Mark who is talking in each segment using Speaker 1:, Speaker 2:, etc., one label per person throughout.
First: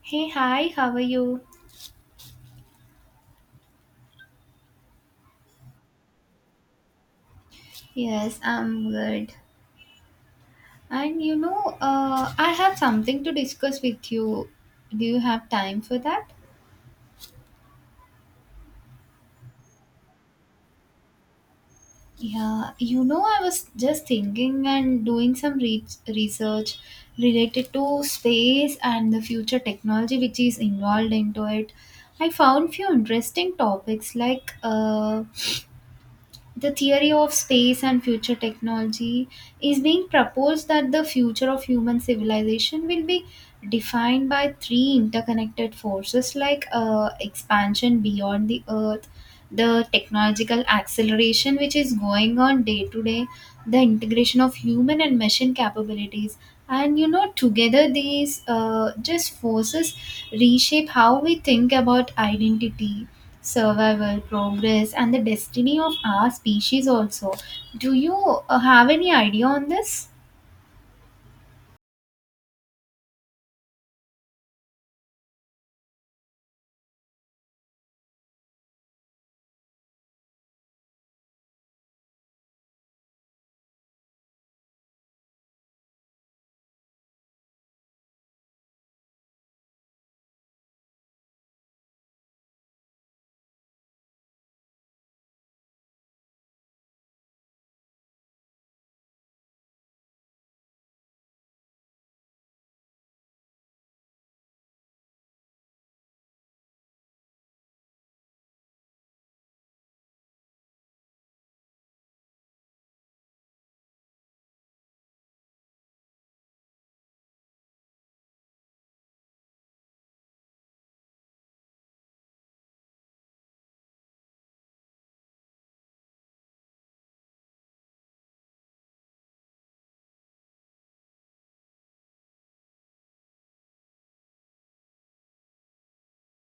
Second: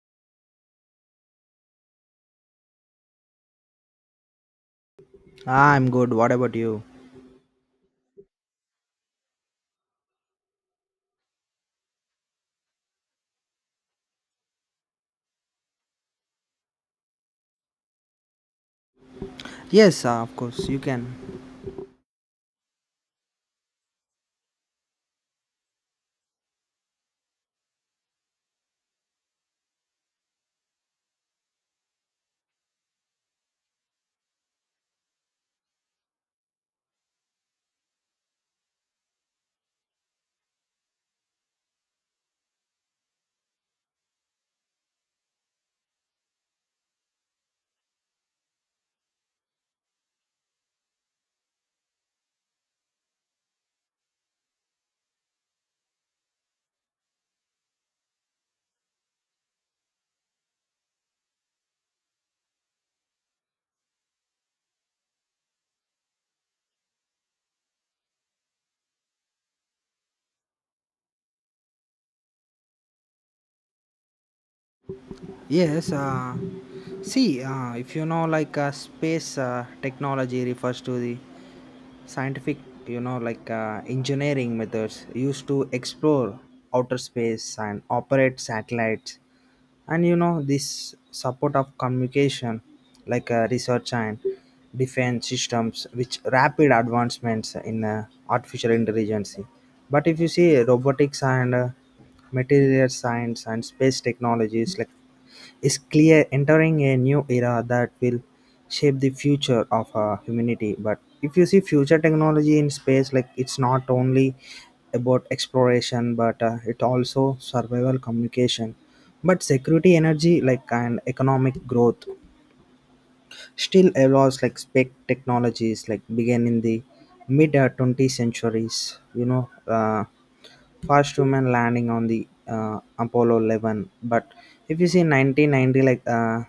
Speaker 1: Hey, hi, how are you?
Speaker 2: I'm good. What about you?
Speaker 1: Yes, I'm good. And you know, I have something to discuss with you. Do you have time for that?
Speaker 2: Yes, of course, you can.
Speaker 1: Yeah, you know, I was just thinking and doing some research related to space and the future technology which is involved into it. I found few interesting topics like the theory of space and future technology is being proposed that the future of human civilization will be defined by three interconnected forces like expansion beyond the earth, the technological acceleration which is going on day to day, the integration of human and machine capabilities, and you know, together these just forces reshape how we think about identity, survival, progress, and the destiny of our species also. Do you Have any idea on this?
Speaker 2: Yes, uh, See, if like space technology refers to the scientific, like engineering methods used to explore outer space and operate satellites, and this support of communication, like research and defense systems, which rapid advancements in artificial intelligence. But if you see robotics and material science and space technologies, like is clear entering a new era that will shape the future of humanity. But if you see future technology in space, like it's not only about exploration but it also survival communication, but security, energy, like and economic growth, still allows like spec technologies like began in the mid 20th centuries. First human landing on the apollo 11. But if you see 1990, like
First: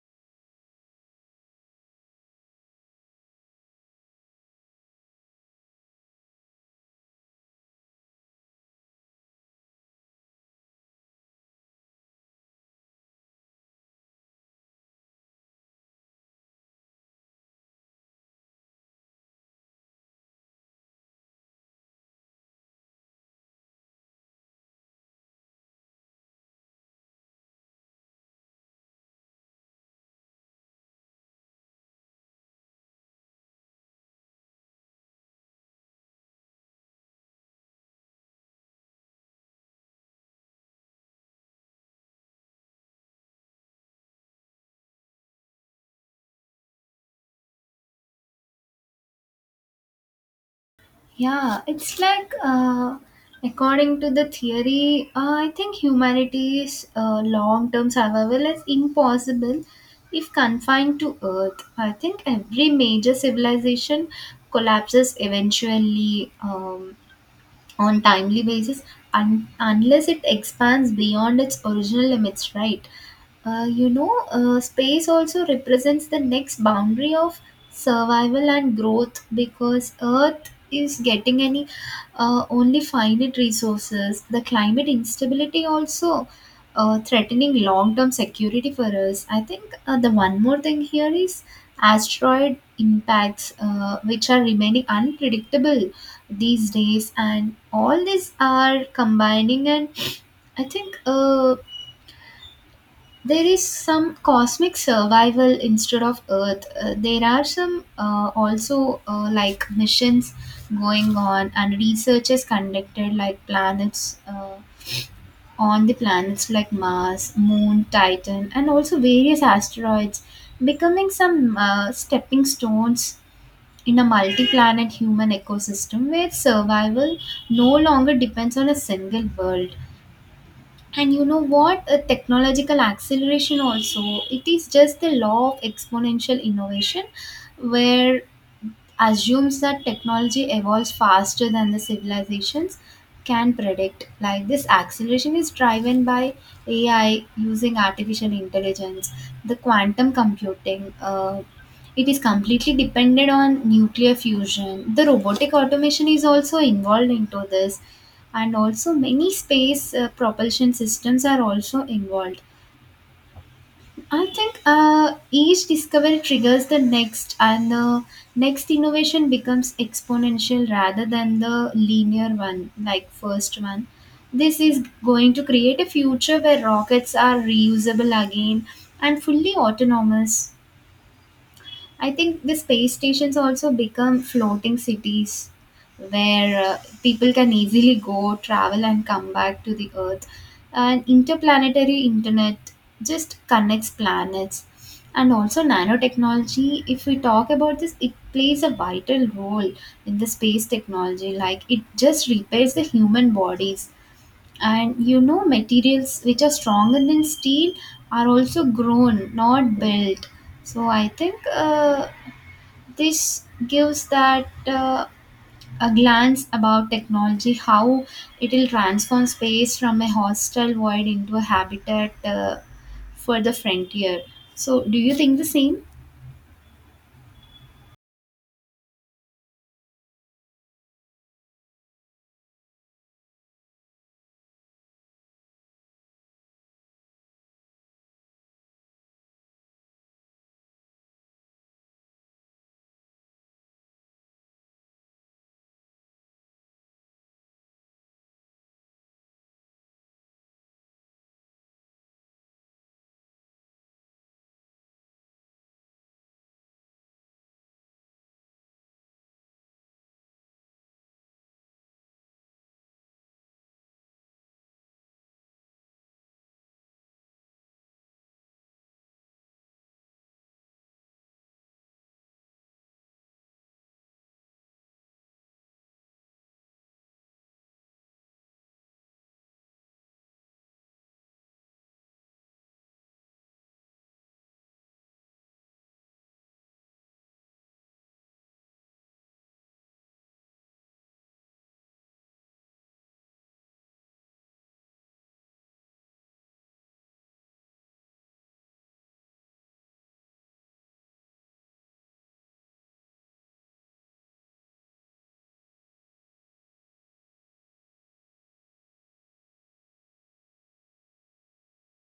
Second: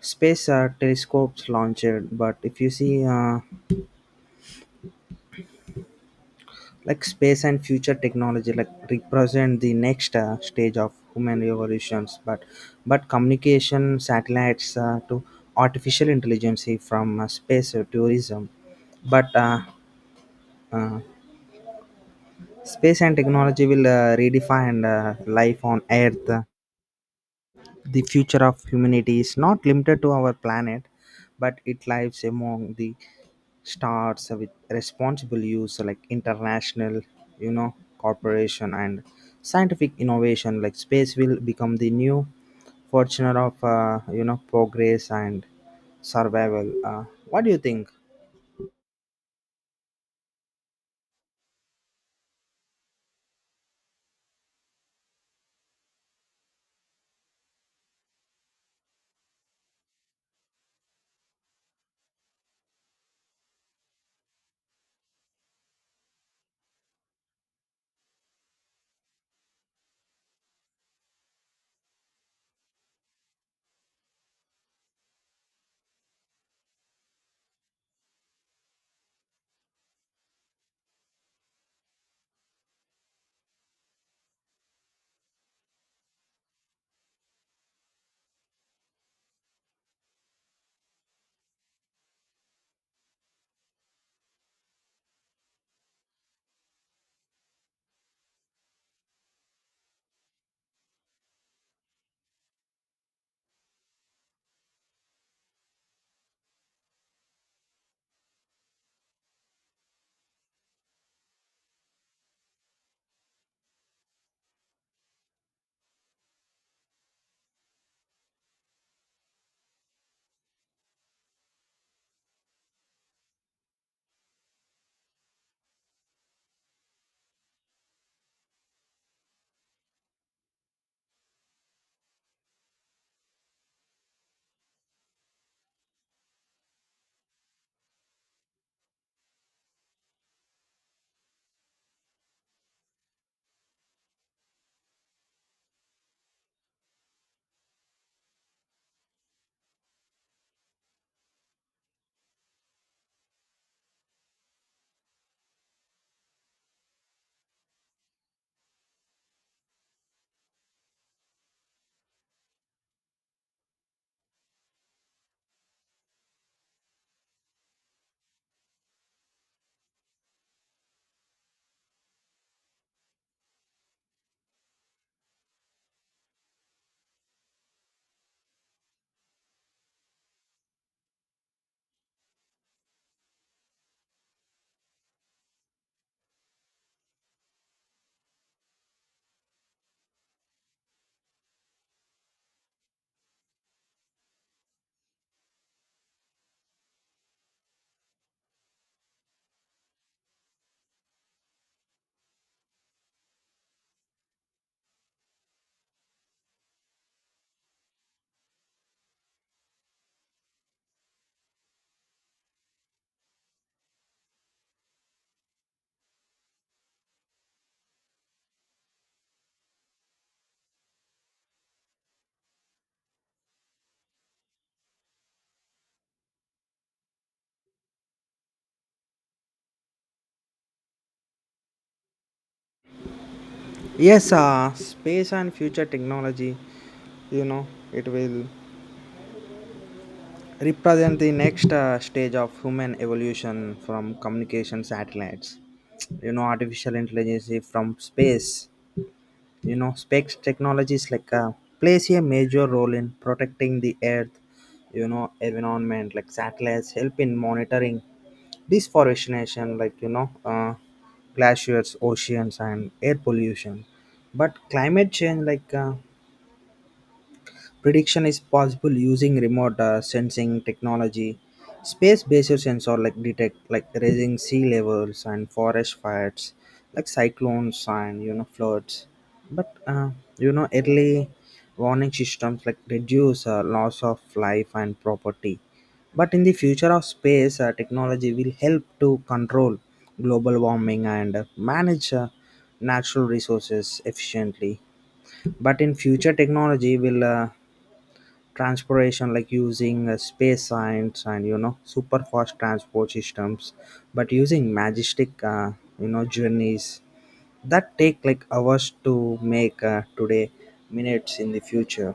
Speaker 2: space telescopes launched. But if you see like space and future technology, like represent the next stage of human evolutions. But communication satellites to artificial intelligence from space to tourism. But uh, Space and technology will redefine life on earth. The future of humanity is not limited to our planet, but it lies among the stars, with responsible use, like international cooperation and scientific innovation, like space will become the new fortune of progress and survival. What do you think?
Speaker 1: Yeah, it's like according to the theory, I think humanity's long term survival is impossible if confined to Earth. I think every major civilization collapses eventually. On timely basis unless it expands beyond its original limits, right? Space also represents the next boundary of survival and growth because earth is getting any only finite resources. The climate instability also threatening long-term security for us. I think the one more thing here is asteroid impacts, which are remaining unpredictable these days, and all these are combining and I think there is some cosmic survival instead of earth. There are some also like missions going on, and research is conducted like planets on the planets like mars, moon, titan, and also various asteroids becoming some stepping stones in a multi-planet human ecosystem where survival no longer depends on a single world. And you know what, a technological acceleration also, it is just the law of exponential innovation where assumes that technology evolves faster than the civilizations can predict. Like this acceleration is driven by AI using artificial intelligence, the quantum computing. It is completely dependent on nuclear fusion. The robotic automation is also involved into this, and also many space propulsion systems are also involved. I think each discovery triggers the next, and the next innovation becomes exponential rather than the linear one, like first one. This is going to create a future where rockets are reusable again and fully autonomous. I think the space stations also become floating cities where people can easily go, travel, and come back to the Earth. And interplanetary internet just connects planets. And also, nanotechnology, if we talk about this, it plays a vital role in the space technology. Like, it just repairs the human bodies. And you know, materials which are stronger than steel are also grown, not built. So I think this gives that a glance about technology how it will transform space from a hostile void into a habitat for the frontier. So do you think the same?
Speaker 2: Yes, space and future technology, it will represent the next stage of human evolution from communication satellites, artificial intelligence from space, space technologies, like plays a major role in protecting the earth, environment, like satellites help in monitoring deforestation, like glaciers, oceans and air pollution. But climate change, like prediction is possible using remote sensing technology, space-based sensor like detect like rising sea levels and forest fires, like cyclones and floods. But early warning systems like reduce loss of life and property. But in the future of space, technology will help to control global warming and manage natural resources efficiently. But in future, technology will transportation, like using space science and super fast transport systems, but using majestic journeys that take like hours to make today minutes in the future,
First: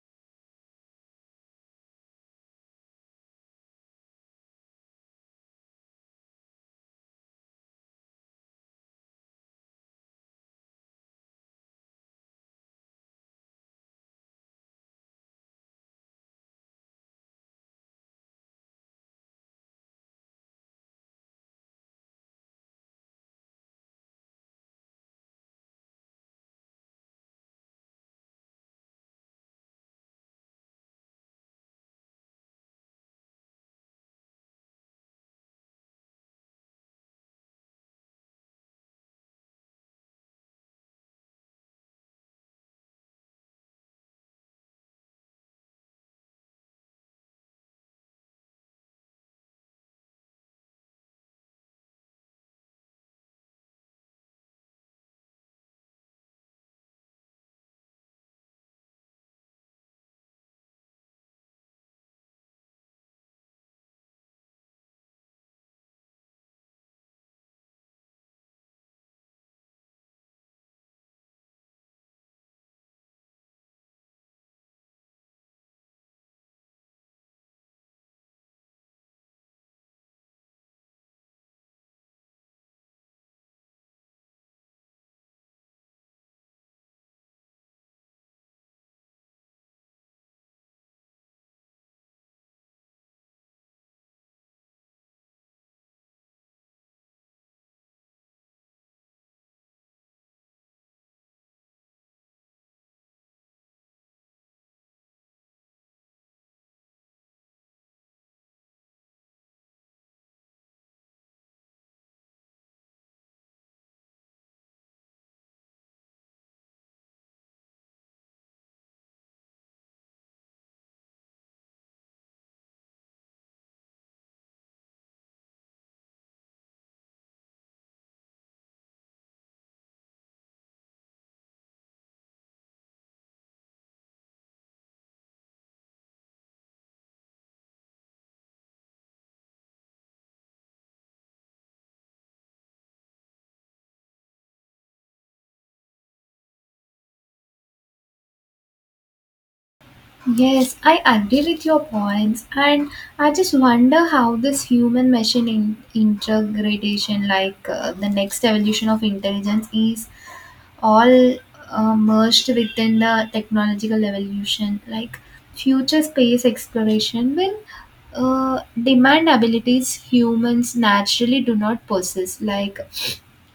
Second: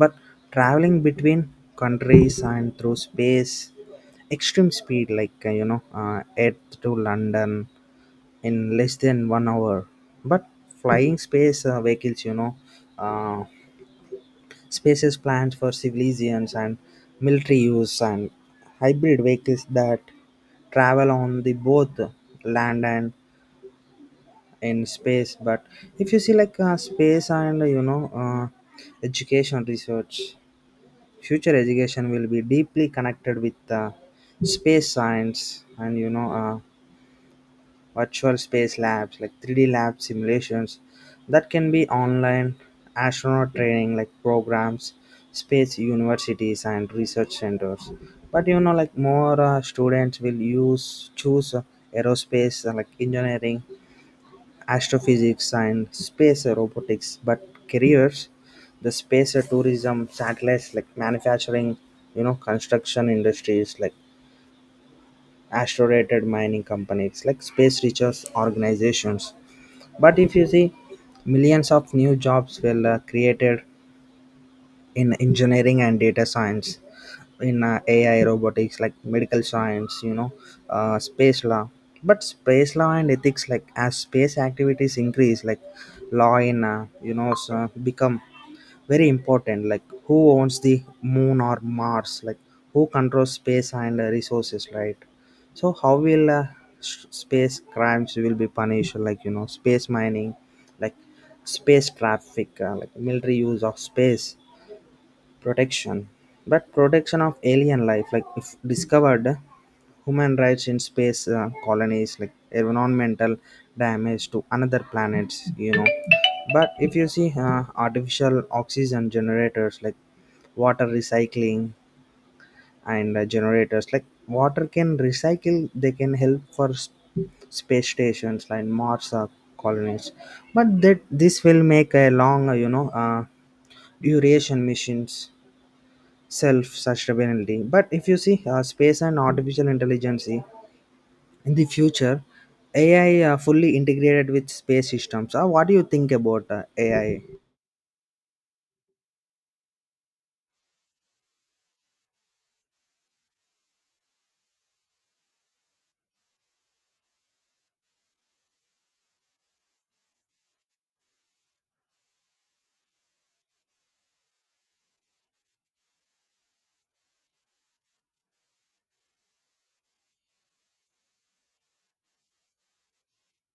Speaker 2: but traveling between countries and through space extreme speed, like earth to london in less than 1 hour, but flying space vehicles. Uh, Spaces planned for civilians and military use, and hybrid vehicles that travel on the both land and in space. But if you see like space and education research, future education will be deeply connected with space science and virtual space labs like 3D lab simulations that can be online, astronaut training like programs, space universities and research centers. But like more students will use choose aerospace like engineering, astrophysics and space robotics. But careers, the space tourism satellites like manufacturing, construction industries, like asteroid mining companies, like space research organizations. But if you see, millions of new jobs were created in engineering and data science, in AI, robotics, like medical science, space law. But space law and ethics, like as space activities increase, like law in, become very important. Like who owns the moon or mars, like who controls space and resources, right? So how will space crimes will be punished? Like space mining, like space traffic, like military use of space protection, but protection of alien life like if discovered, human rights in space colonies, like environmental damage to another planets, but if you see artificial oxygen generators like water recycling and generators like water can recycle, they can help for space stations like mars colonies. But that this will make a long duration missions, self sustainability. But if you see space and artificial intelligence in the future, ai fully integrated with space systems. What do you think about ai?
Speaker 1: Yes, I agree with your points, and I just wonder how this human machine integration, like the next evolution of intelligence, is all merged within the technological evolution. Like future space exploration will demand abilities humans naturally do not possess, like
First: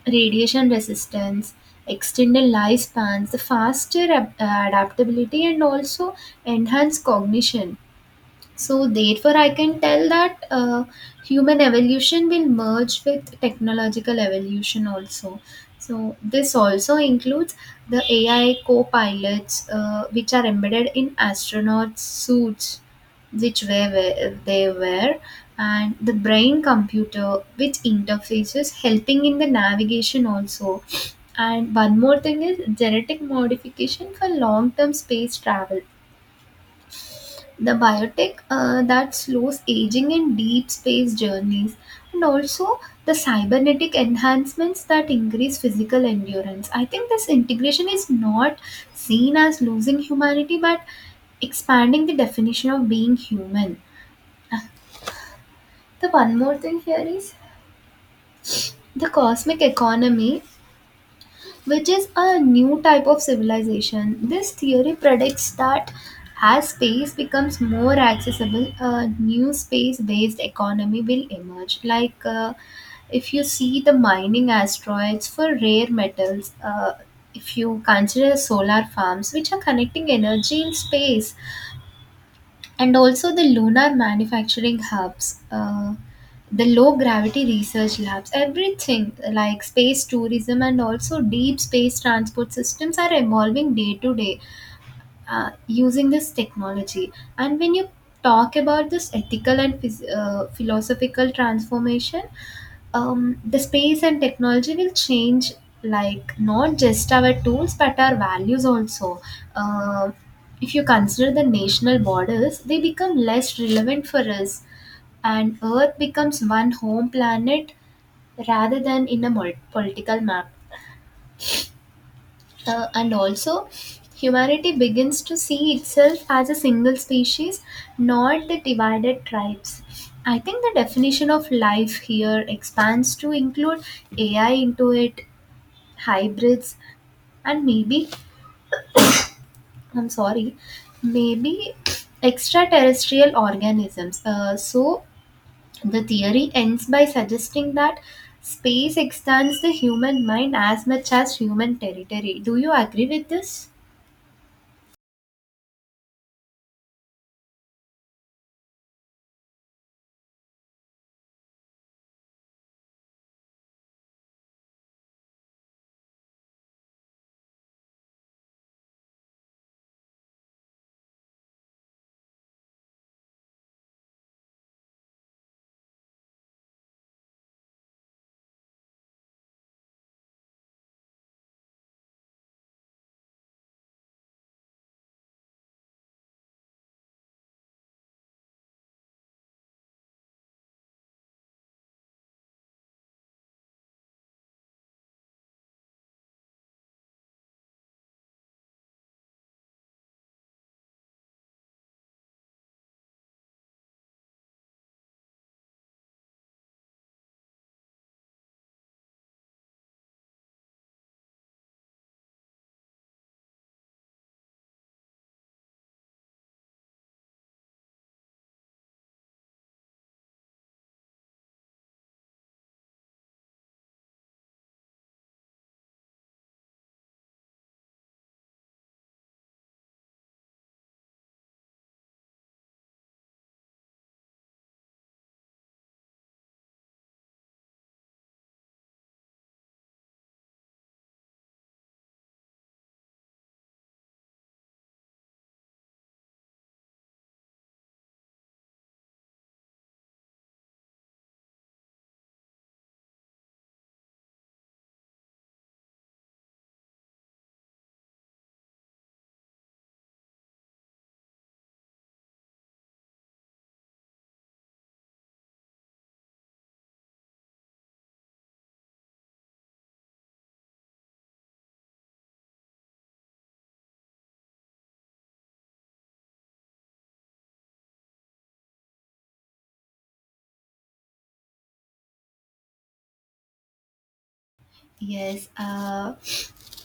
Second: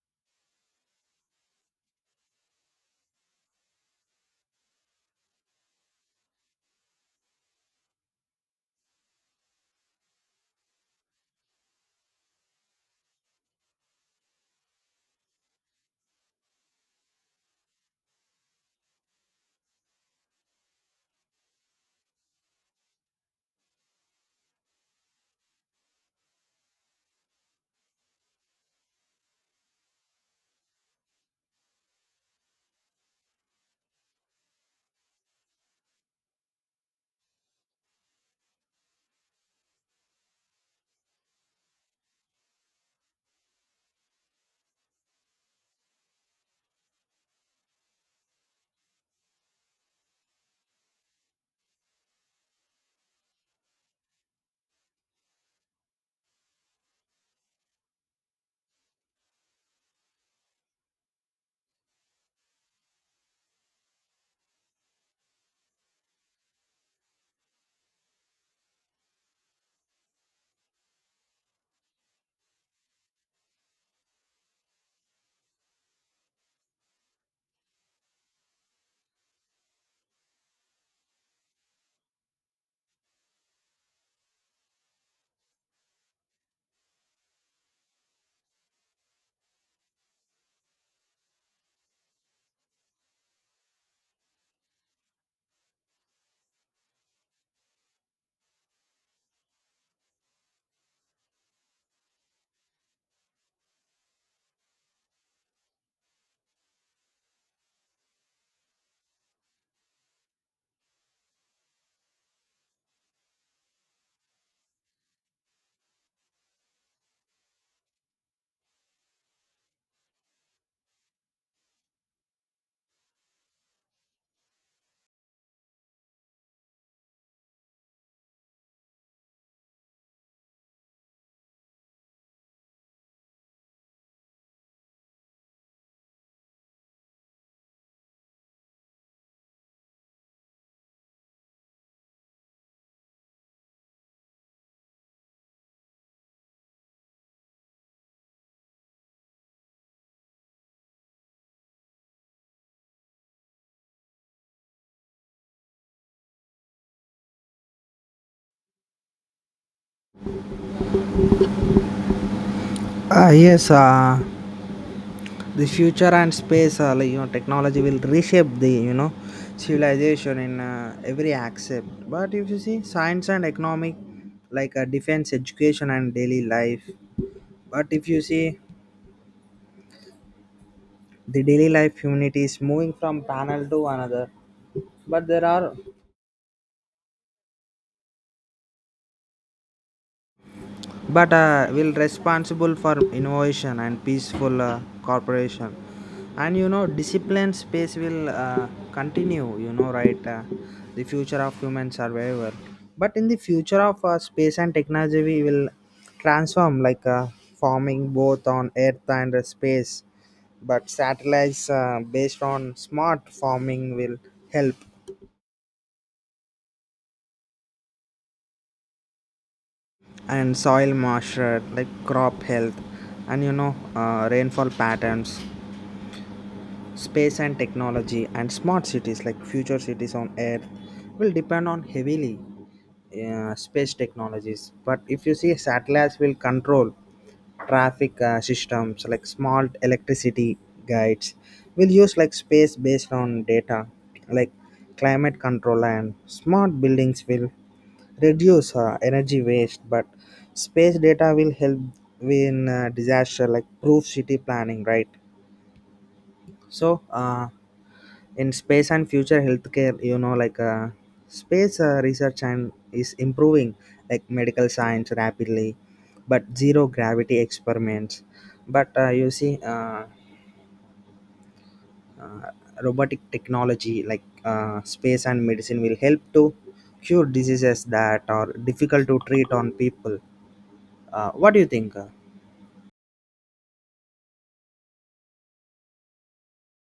Speaker 1: radiation resistance, extended lifespans, the faster adaptability, and also enhanced cognition. So therefore, I can tell that human evolution will merge with technological evolution also. So this also includes the AI co-pilots, which are embedded in astronauts' suits, which and the brain computer, which interfaces helping in the navigation also. And one more thing is genetic modification for long-term space travel, the biotech that slows aging in deep space journeys, and also the cybernetic enhancements that increase physical endurance. I think this integration is not seen as losing humanity but expanding the definition of being human. The one more thing here is the cosmic economy, which is a new type of civilization. This theory predicts that as space becomes more accessible, a new space based economy will emerge. Like if you see the mining asteroids for rare metals, if you consider solar farms, which are connecting energy in space, and also the lunar manufacturing hubs, the low gravity research labs, everything like space tourism and also deep space transport systems are evolving day to day using this technology. And when you talk about this ethical and philosophical transformation, the space and technology will change like not just our tools but our values also. uh, if you consider the national borders, they become less relevant for us, and earth becomes one home planet rather than in a political map. And also, humanity begins to see itself as a single species, not the divided tribes. I think the definition of life here expands to include AI into it, hybrids, and maybe, I'm sorry, maybe extraterrestrial organisms. So, the theory ends by suggesting that space extends the human mind as much as human territory. Do you agree with this?
Speaker 2: uh, yes uh, the future and space, like, technology will reshape the civilization in every aspect. But if you see science and economic, like defense, education and daily life, but if you see the daily life humanity is moving from panel to another. But there are, but will responsible for innovation and peaceful cooperation and discipline. Space will continue, right, the future of human survival. But in the future of space and technology, we will transform like forming both on earth and space. But satellites based on smart farming will help, and soil moisture, like crop health and rainfall patterns. Space and technology and smart cities, like future cities on Earth will depend on heavily space technologies. But if you see, satellites will control traffic systems like smart electricity guides, will use like space based on data, like climate control and smart buildings will reduce energy waste. But space data will help in disaster like proof city planning, right? So. In space and future healthcare, like space research and is improving like medical science rapidly, but zero gravity experiments, but you see robotic technology, like space and medicine will help to cure diseases that are difficult to treat on people. What do you think?
Speaker 1: Yes,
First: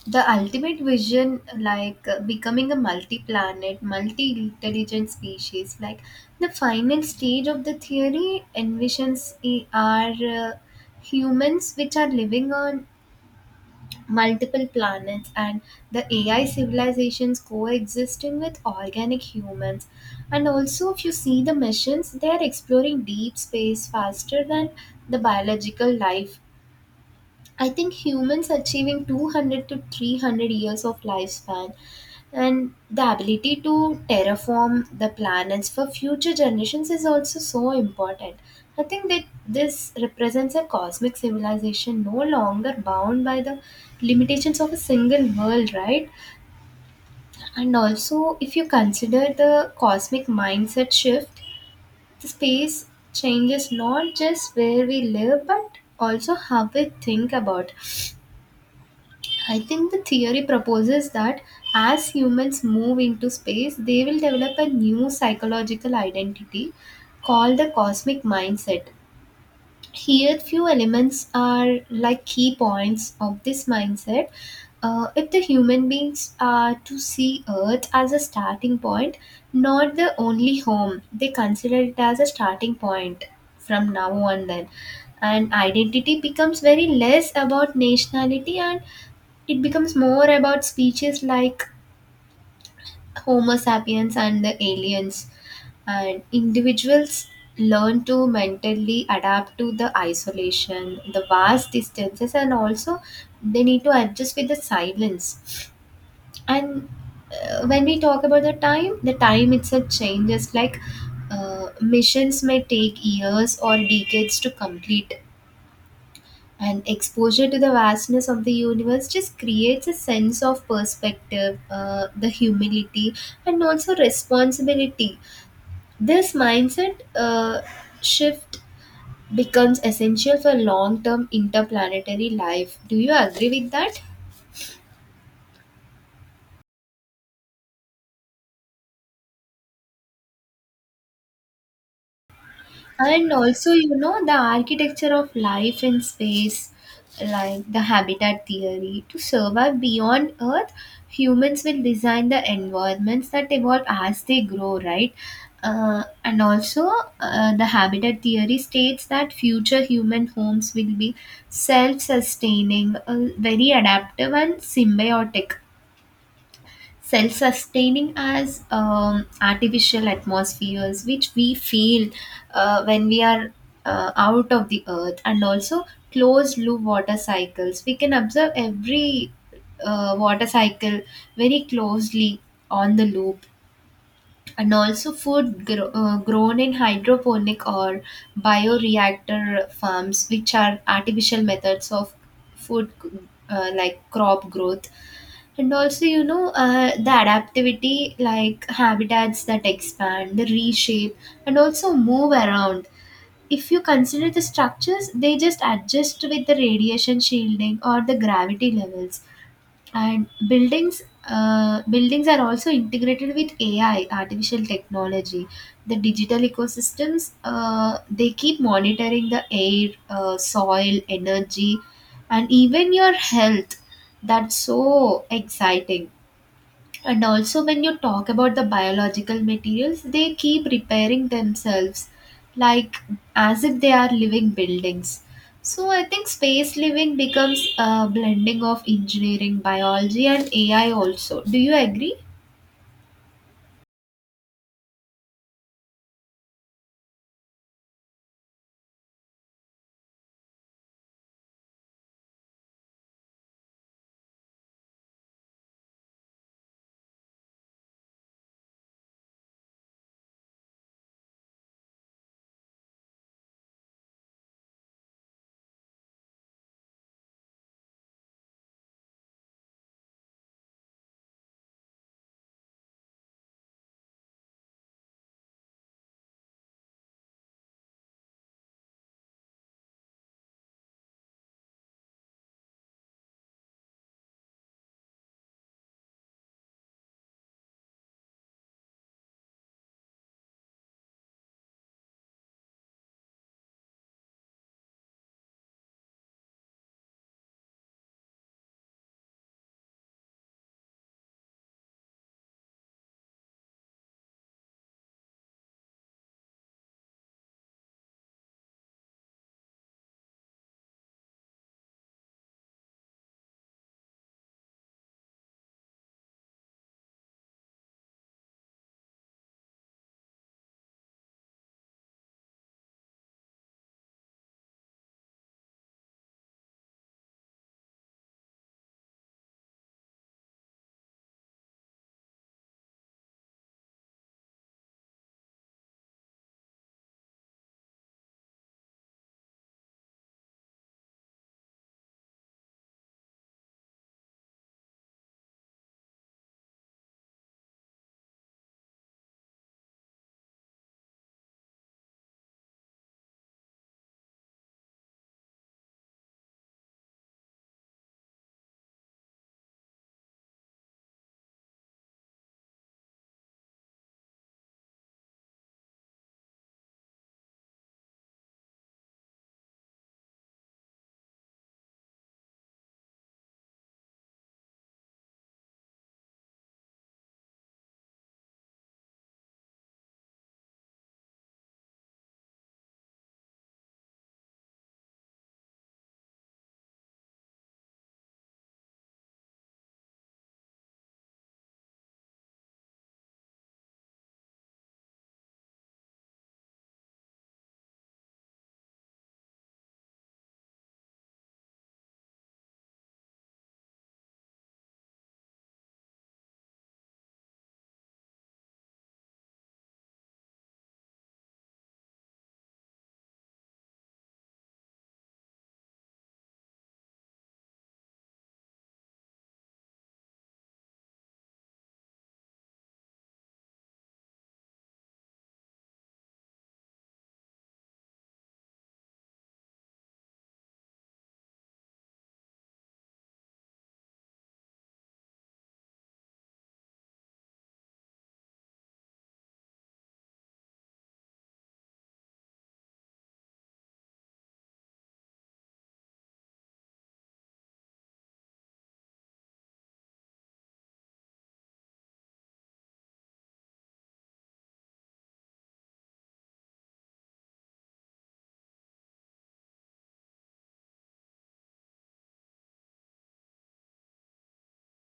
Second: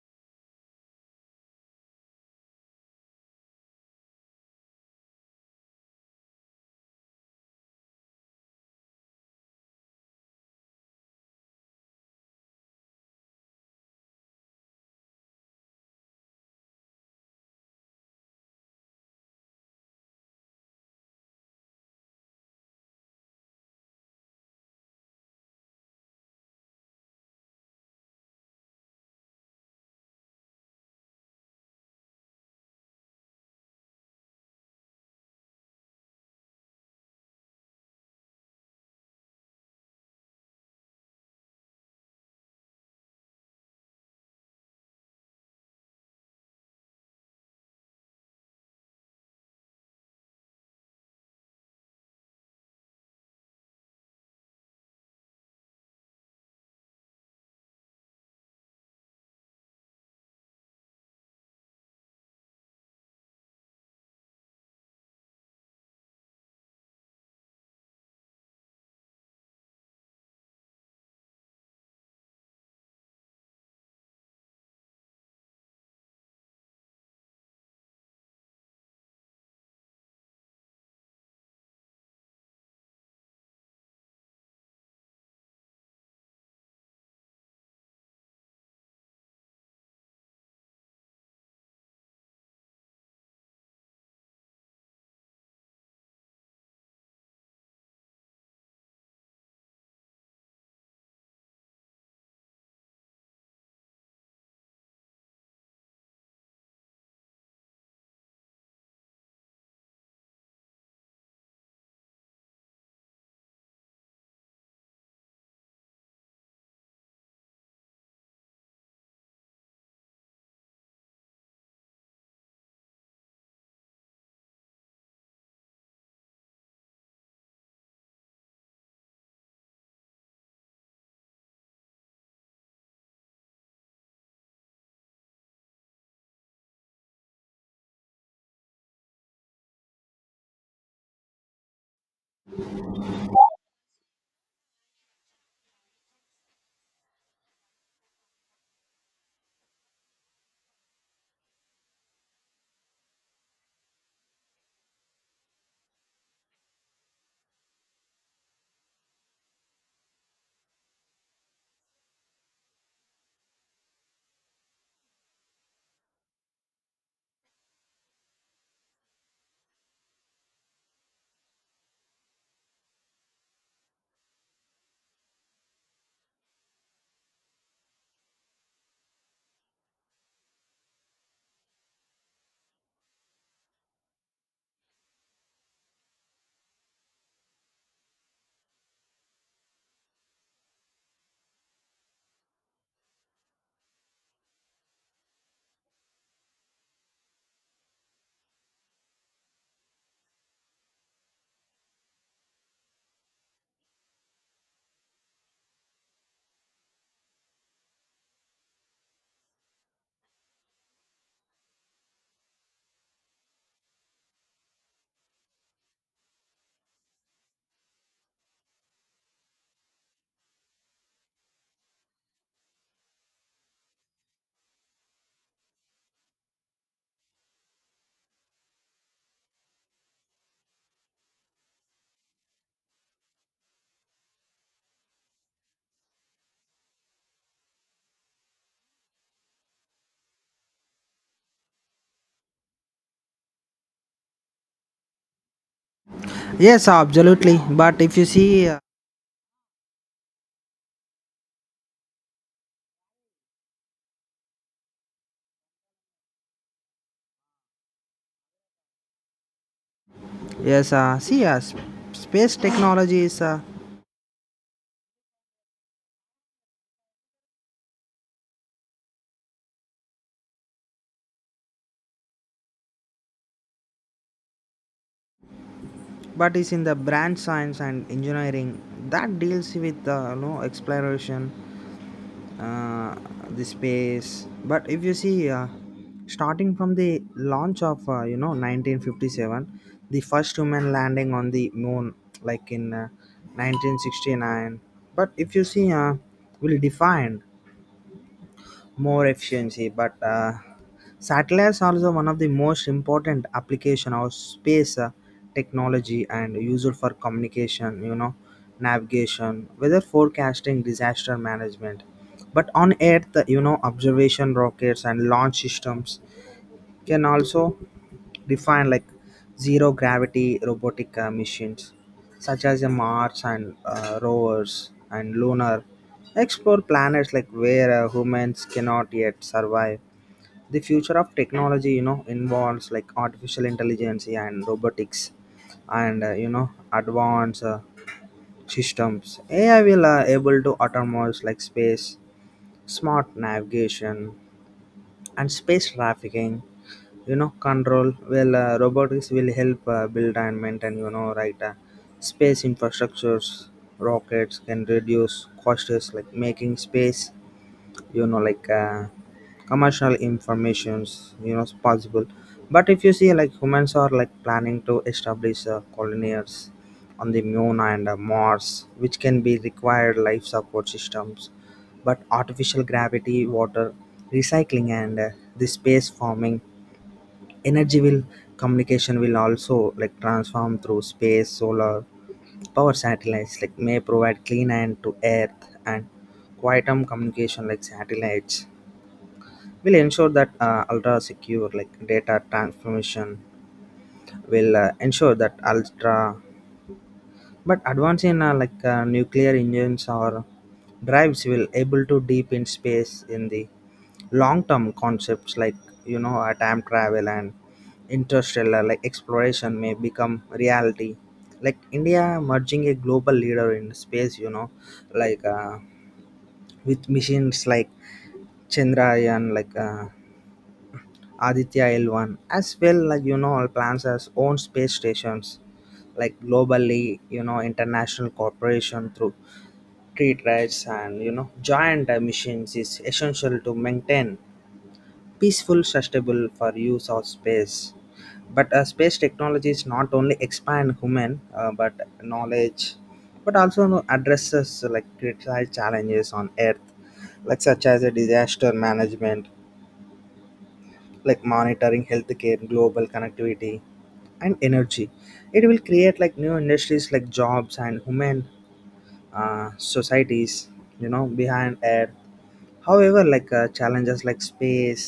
Speaker 1: the ultimate vision, like becoming a multi planet, multi intelligent species, like the final stage of the theory envisions I- are humans which are living on multiple planets, and the AI civilizations coexisting with organic humans. And also, if you see the missions, they are exploring deep space faster than the biological life. I think humans achieving 200 to 300 years of lifespan and the ability to terraform the planets for future generations is also so important. I think that this represents a cosmic civilization no longer bound by the limitations of a single world, right? And also, if you consider the cosmic mindset shift, the space changes not just where we live but also how we think about. I think the theory proposes that as humans move into space, they will develop a new psychological identity called the cosmic mindset. Here, few elements are like key points of this mindset. If the human beings are to see Earth as a starting point, not the only home, they consider it as a starting point from now on then. And identity becomes very less about nationality, and it becomes more about species like Homo sapiens and the aliens, and individuals learn to mentally adapt to the isolation, the vast distances, and also they need to adjust with the silence. And when we talk about the time itself changes like missions may take years or decades to complete. And exposure to the vastness of the universe just creates a sense of perspective, the humility, and also responsibility. This mindset shift becomes essential for long term interplanetary life. Do you agree with that? And also, you know, the architecture of life in space, like the habitat theory, to survive beyond Earth, humans will design the environments that evolve as they grow, right? And also, the habitat theory states that future human homes will be self sustaining, very adaptive, and symbiotic self-sustaining as artificial atmospheres which we feel when we are out of the earth, and also closed loop water cycles we can observe every water cycle very closely on the loop, and also food grown in hydroponic or bioreactor farms which are artificial methods of food, like crop growth. And also you know the adaptivity, like habitats that expand the reshape and also move around. If you consider the structures, they just adjust with the radiation shielding or the gravity levels, and buildings, buildings are also integrated with AI, artificial technology. The digital ecosystems, they keep monitoring the air, soil, energy, and even your health. That's so exciting. And also, when you talk about the biological materials, they keep repairing themselves like as if they are living buildings. So, I think space living becomes a blending of engineering, biology, and AI also. Do you agree?
Speaker 2: Yes, absolutely, but if you see yes see, space technology is but is in the branch science and engineering that deals with exploration, uh, the space. But if you see starting from the launch of 1957, the first human landing on the moon like in 1969. But if you see will define more efficiency, but satellites are also one of the most important application of space technology and used for communication, navigation, weather forecasting, disaster management, but on earth, observation rockets and launch systems can also define, like zero gravity robotic missions such as the mars and rovers and lunar, explore planets like where humans cannot yet survive. The future of technology, involves like artificial intelligence and robotics and advanced systems. AI will able to autonomize like space smart navigation and space trafficking, control. Well robotics will help build and maintain, right, space infrastructures. Rockets can reduce costs like making space, like commercial informations, it's possible. But if you see like humans are like planning to establish colonies on the moon and mars, which can be required life support systems, but artificial gravity, water recycling and the space farming. Energy will, communication will also like transform through space solar power satellites like may provide clean and to earth. And quantum communication like satellites will ensure that ultra secure like data transformation will ensure that ultra but advance in like nuclear engines or drives will able to deep in space. In the long term concepts, like time travel and interstellar like exploration may become reality, like india merging a global leader in space, like with missions like chandrayaan, like Aditya L1, as well, like plans has own space stations, like globally, international cooperation through treat rights and giant missions is essential to maintain peaceful, sustainable for use of space. But space technology is not only expand human but knowledge, but also addresses like critical challenges on Earth, like such as a disaster management, like monitoring healthcare, global connectivity and energy. It will create like new industries, like jobs and human societies, behind earth. However, like challenges like space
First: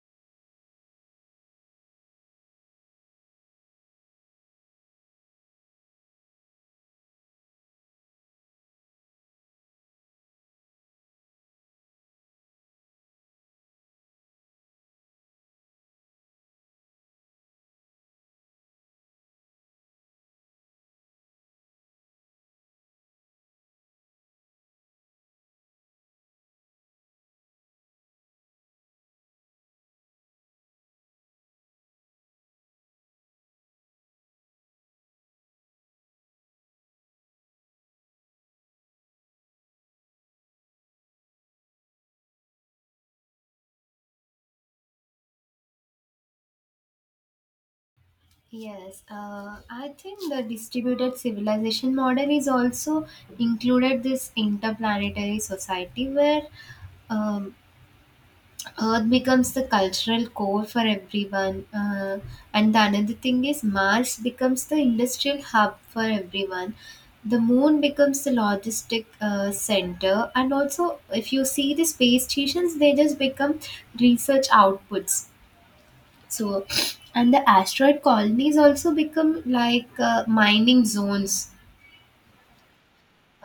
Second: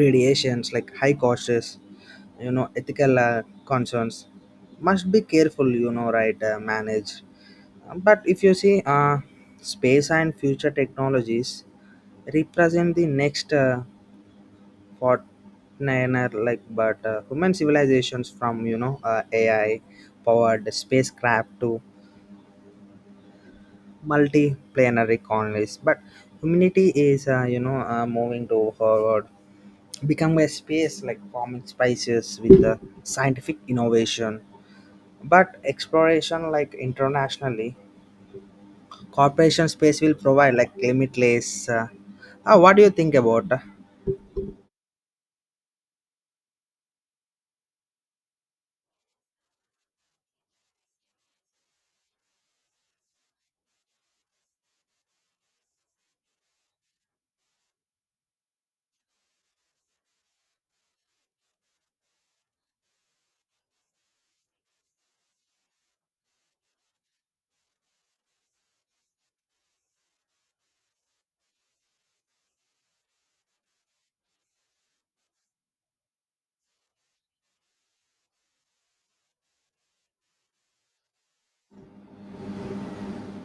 Speaker 2: radiations, like high costs, ethical concerns must be careful, right, managed. But if you see space and future technologies represent the next Fortnite like. But human civilizations from AI powered spacecraft to multiplanetary colonies, but humanity is moving to forward, become a space like forming spaces with the scientific innovation, but exploration like internationally corporation space will provide like limitless What do you think about
Speaker 1: Yes, I think the distributed civilization model is also included this interplanetary society where um, Earth becomes the cultural core for everyone. And the another thing is Mars becomes the industrial hub for everyone. The moon becomes the logistic center, and also if you see the space stations, they just become research outputs. So, and the asteroid colonies also become like mining zones.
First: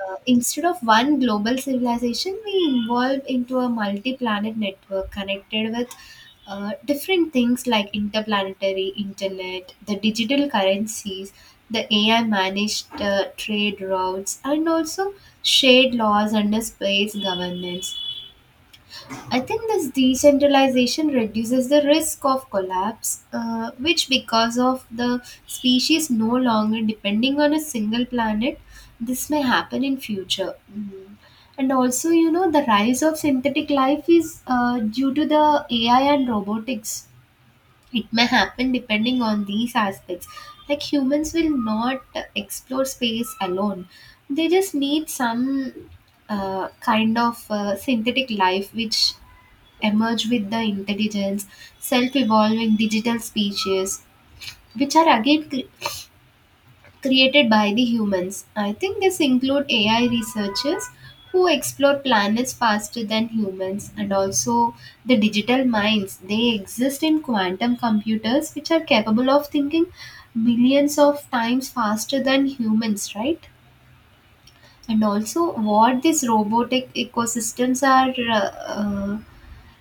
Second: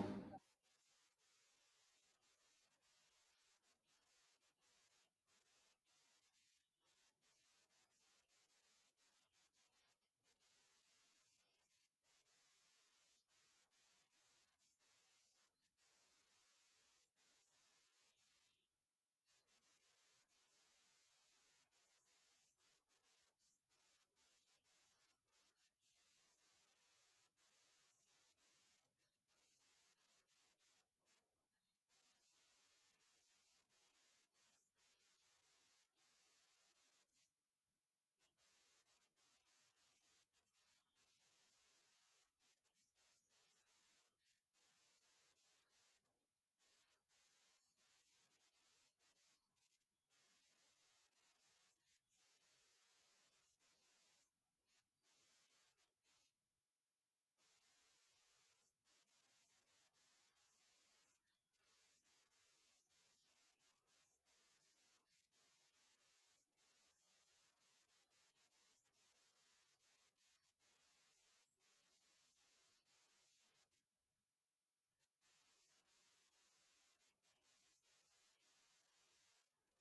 Speaker 1: Instead of one global civilization, we evolved into a multi-planet network connected with different things like interplanetary internet, the digital currencies, the AI managed trade routes, and also shared laws under space governance. I think this decentralization reduces the risk of collapse, which, because of the species no longer depending on a single planet, this may happen in future. Mm. And also, you know, the rise of synthetic life is due to the AI and robotics. It may happen depending on these aspects. Like humans will not explore space alone; they just need some kind of synthetic life which emerge with the intelligence, self evolving digital species, which are again created by the humans. I think this include AI researchers who explore planets faster than humans, and also the digital minds, they exist in quantum computers which are capable of thinking millions of times faster than humans, right? And also, what these robotic ecosystems are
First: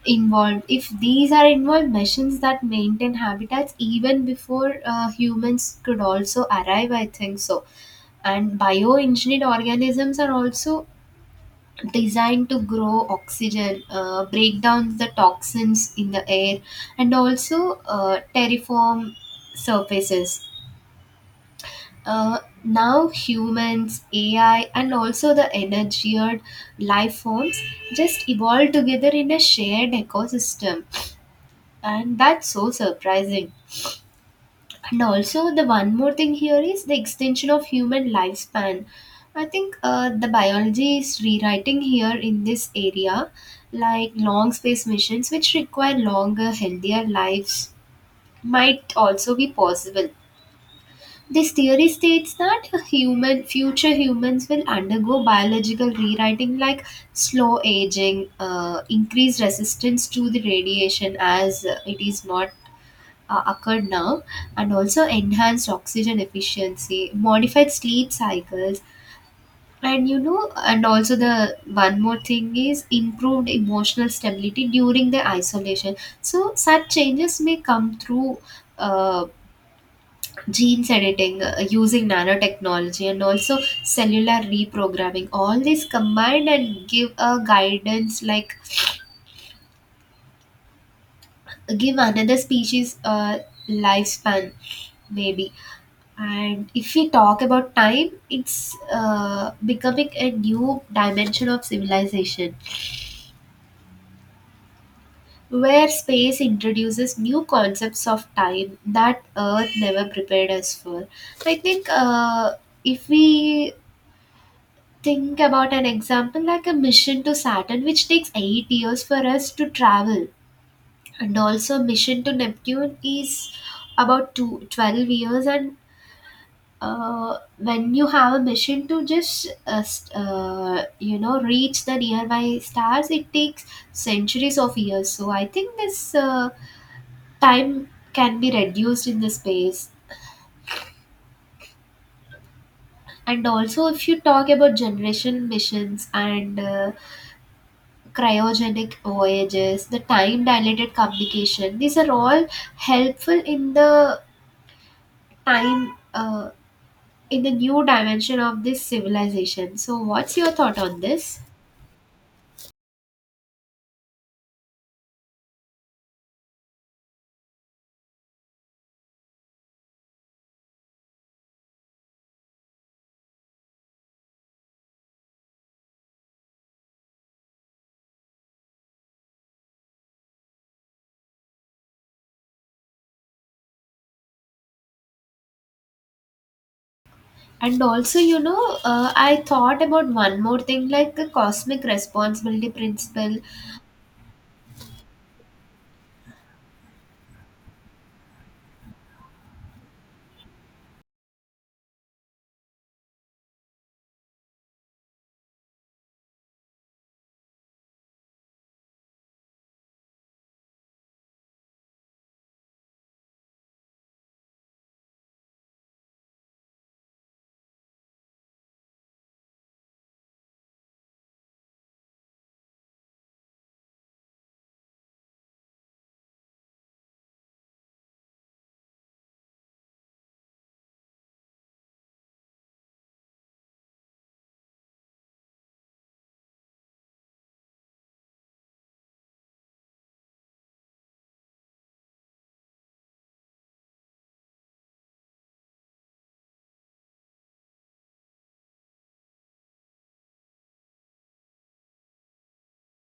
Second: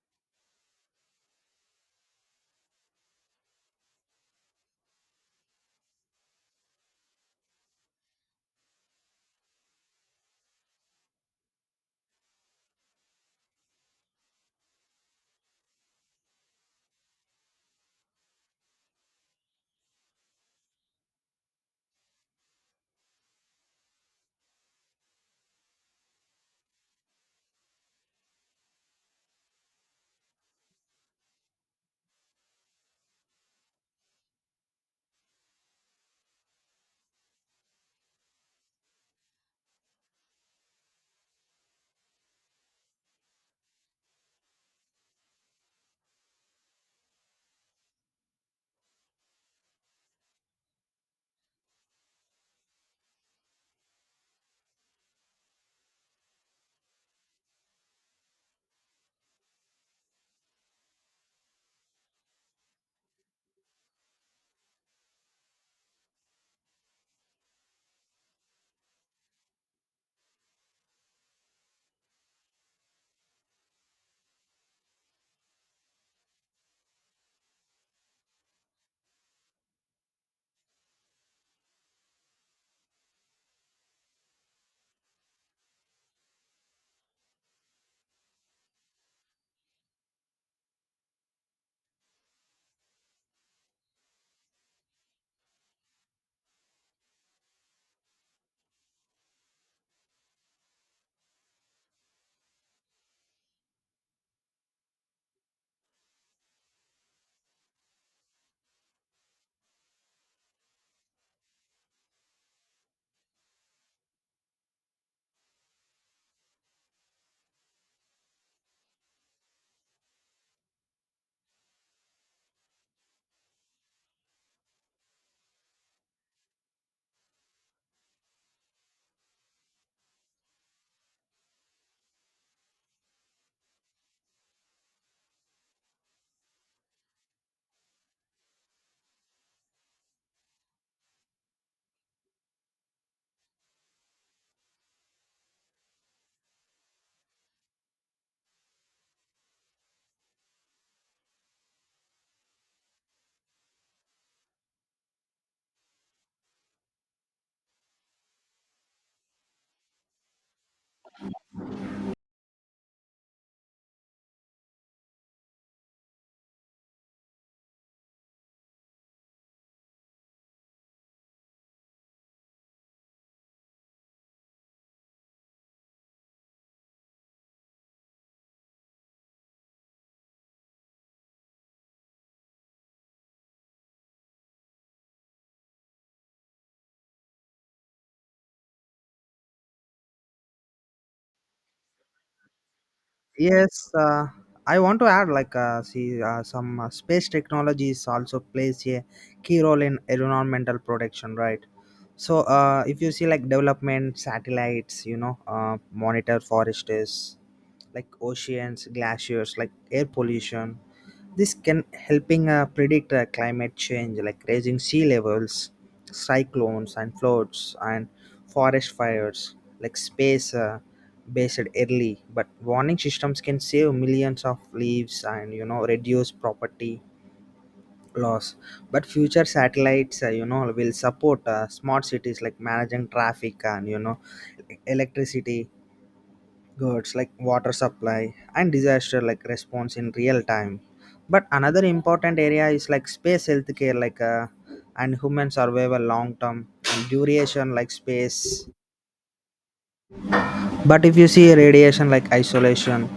Speaker 1: involved, if these are involved machines that maintain habitats even before humans could also arrive, I think so. And bioengineered organisms are also designed to grow oxygen, break down the toxins in the air, and also terraform surfaces. uh, Now humans, AI, and also the engineered life forms just evolved together in a shared ecosystem. And that's so surprising. And also, the one more thing here is the extension of human lifespan. I think the biology is rewriting here in this area, like long space missions, which require longer, healthier lives, might also be possible. This theory states that human future humans will undergo biological rewriting like slow aging, increased resistance to the radiation, as it is not occurred now, and also enhanced oxygen efficiency, modified sleep cycles, and and also the one more thing is improved emotional stability during the isolation. So, such changes may come through. Uh, Genes editing using nanotechnology and also cellular reprogramming, all these combined and give a guidance like give another species a lifespan, maybe. And if we talk about time, it's becoming a new dimension of civilization where space introduces new concepts of time that Earth never prepared us for. I think if we think about an example like a mission to Saturn, which takes 8 years for us to travel, and also mission to Neptune is about 2-12 years, and when you have a mission to just reach the nearby stars, it takes centuries of years. So I think this time can be reduced in the space. And also, if you talk about generation missions and cryogenic voyages, the time dilated communication, these are all helpful in the time, uh, in the new dimension of this civilization. So what's your thought on this? And also, I thought about one more thing, like the cosmic responsibility principle.
Speaker 2: Yes, I want to add like see some space technologies also plays a key role in environmental protection, right? So if you see like development satellites, monitor forests, like oceans, glaciers, like air pollution. This can helping predict climate change, like raising sea levels, cyclones and floods and forest fires, like space. Based early but warning systems can save millions of lives and reduce property loss. But future satellites will support smart cities, like managing traffic and electricity goods, like water supply and disaster like response in real time. But another important area is like space healthcare, like and human survival long term and duration like space. But if you see radiation like isolation,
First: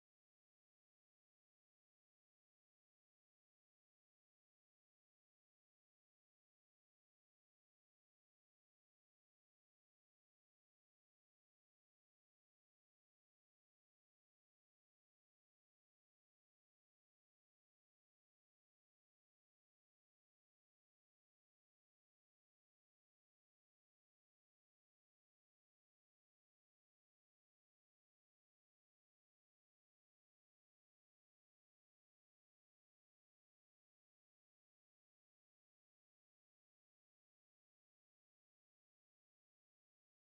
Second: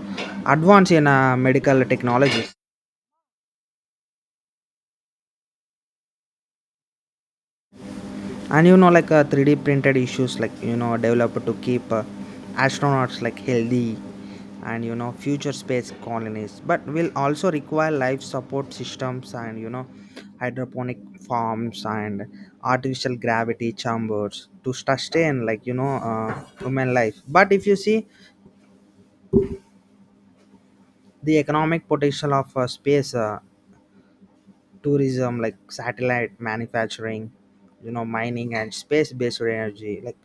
Speaker 2: advance in medical technologies, and like 3D printed issues, like developed to keep astronauts like healthy, and future space colonies, but will also require life support systems and hydroponic farms and artificial gravity chambers to sustain like human life. But if you see the economic potential of space. Tourism like satellite manufacturing, mining and space based energy, like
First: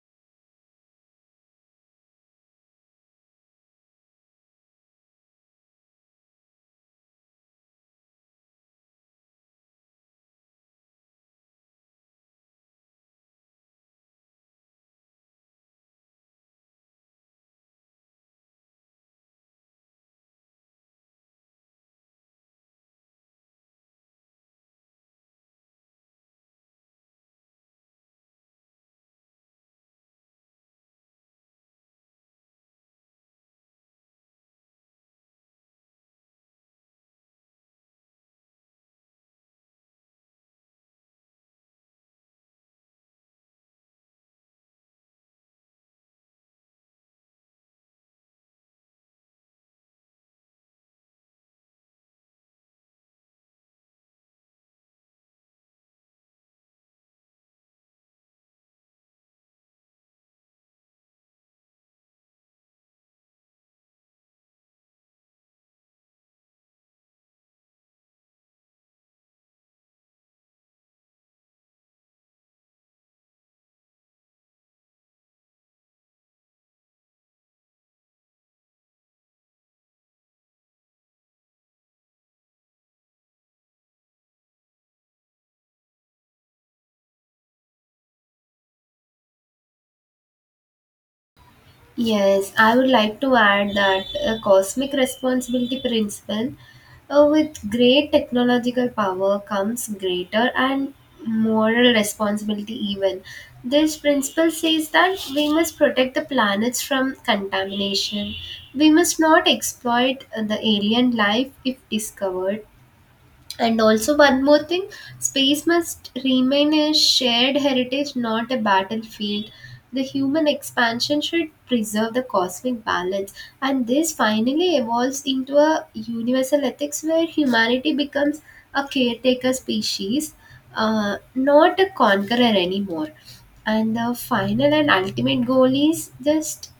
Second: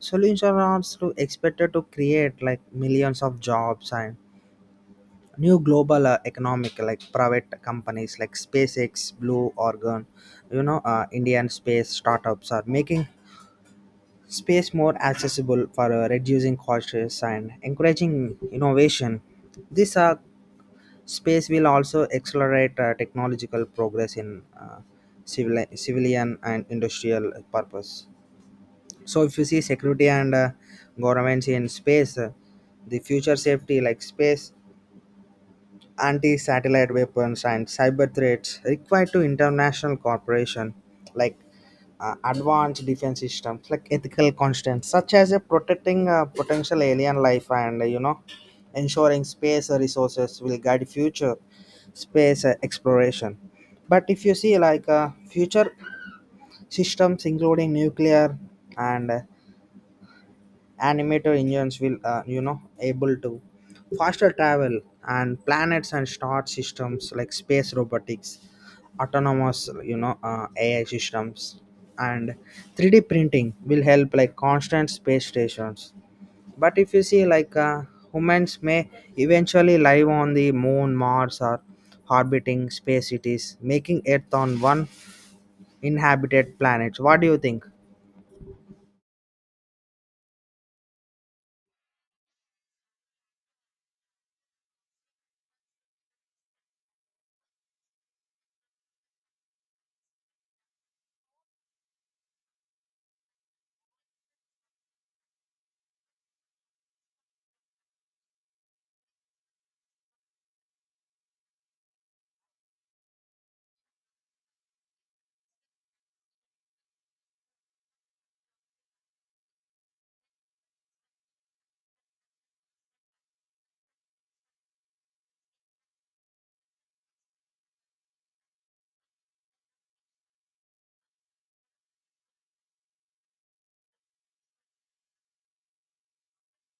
Speaker 2: solutions are to expected to create like millions of jobs and new global economic, like private companies like SpaceX, Blue Origin, indian space startups are making space more accessible for reducing costs and encouraging innovation. These are, space will also accelerate technological progress in civilian and industrial purpose. So, if you see security and governments in space, the future safety like space anti-satellite weapons and cyber threats required to international cooperation, like advanced defense systems, like ethical constants such as protecting potential alien life and ensuring space resources will guide future space exploration. But if you see like future systems including nuclear and animator engines will able to faster travel and planets and star systems, like space robotics autonomous ai systems and 3D printing will help like constant space stations. But if you see like humans may eventually live on the moon, mars or orbiting space cities, making earth on one inhabited planet. What do you think?
Speaker 1: Yes, I would like to add that a cosmic responsibility principle, with great technological power comes greater and moral responsibility, even. This principle says that we must protect the planets from contamination. We must not exploit the alien life if discovered. And also, one more thing, space must remain a shared heritage, not a battlefield. The human expansion should preserve the cosmic balance, and this finally evolves into a universal ethics where humanity becomes a caretaker species, not a conqueror anymore. And the final and ultimate goal is just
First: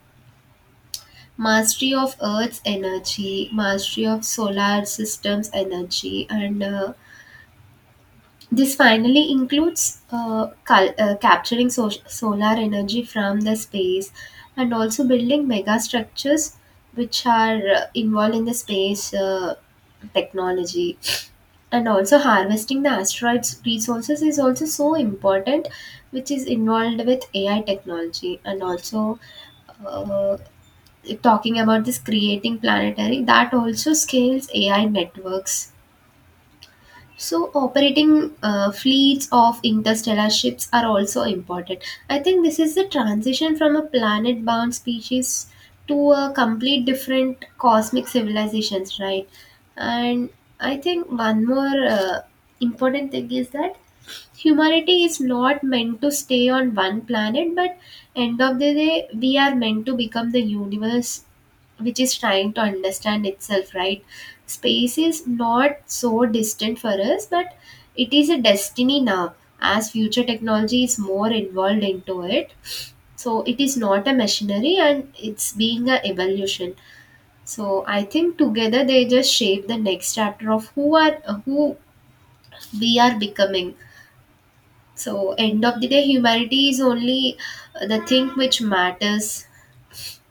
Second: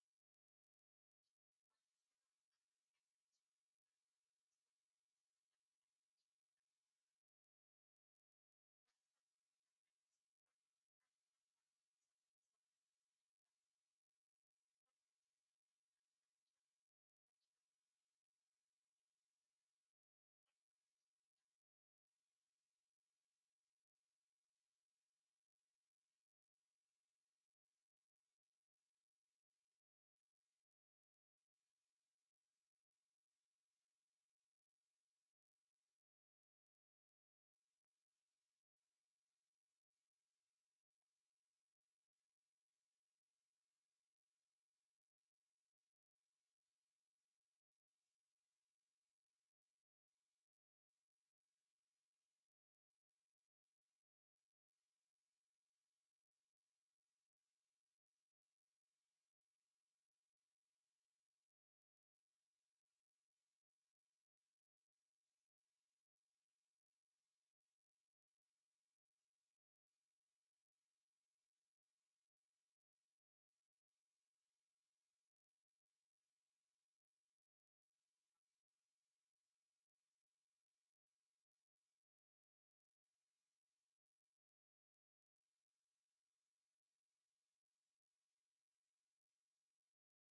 Speaker 1: mastery of Earth's energy, mastery of solar systems energy, and this finally includes capturing solar energy from the space, and also building mega structures which are involved in the space technology. And also, harvesting the asteroids' resources is also so important, which is involved with AI technology. And also, uh, talking about this creating planetary, that also scales AI networks, so operating fleets of interstellar ships are also important. I think this is the transition from a planet bound species to a complete different cosmic civilizations, right? And I think one more important thing is that humanity is not meant to stay on one planet, but end of the day, we are meant to become the universe which is trying to understand itself, right? Space is not so distant for us, but it is a destiny now as future technology is more involved into it. So it is not a machinery and it's being a evolution. So I think together they just shape the next chapter of who we are becoming. So end of the day, humanity is only the thing which matters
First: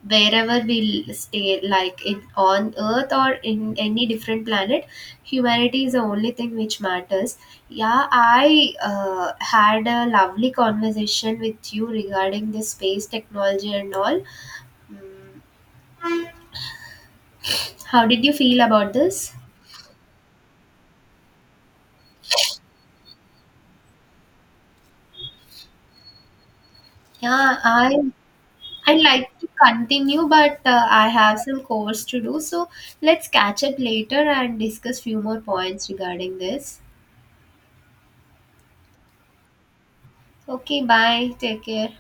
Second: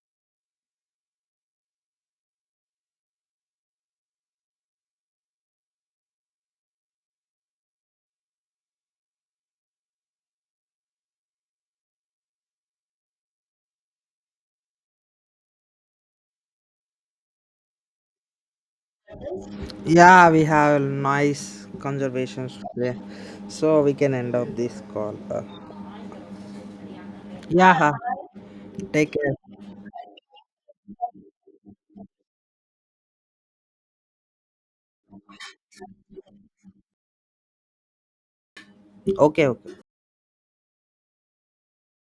Speaker 1: wherever we stay, like in on Earth or in any different planet. Humanity is the only thing which matters. Yeah, I had a lovely conversation with you regarding this space technology and all. Mm, how did you feel about this?
Speaker 2: Yeah, we have nice conservations today, so we can end up this call.
Speaker 1: yeah i
Speaker 2: Yeah,
Speaker 1: i
Speaker 2: take
Speaker 1: like
Speaker 2: care.
Speaker 1: to continue, but I have some course to do, so let's catch up later and discuss few more points regarding this.
Speaker 2: Okay, okay.
Speaker 1: Okay, bye, take care.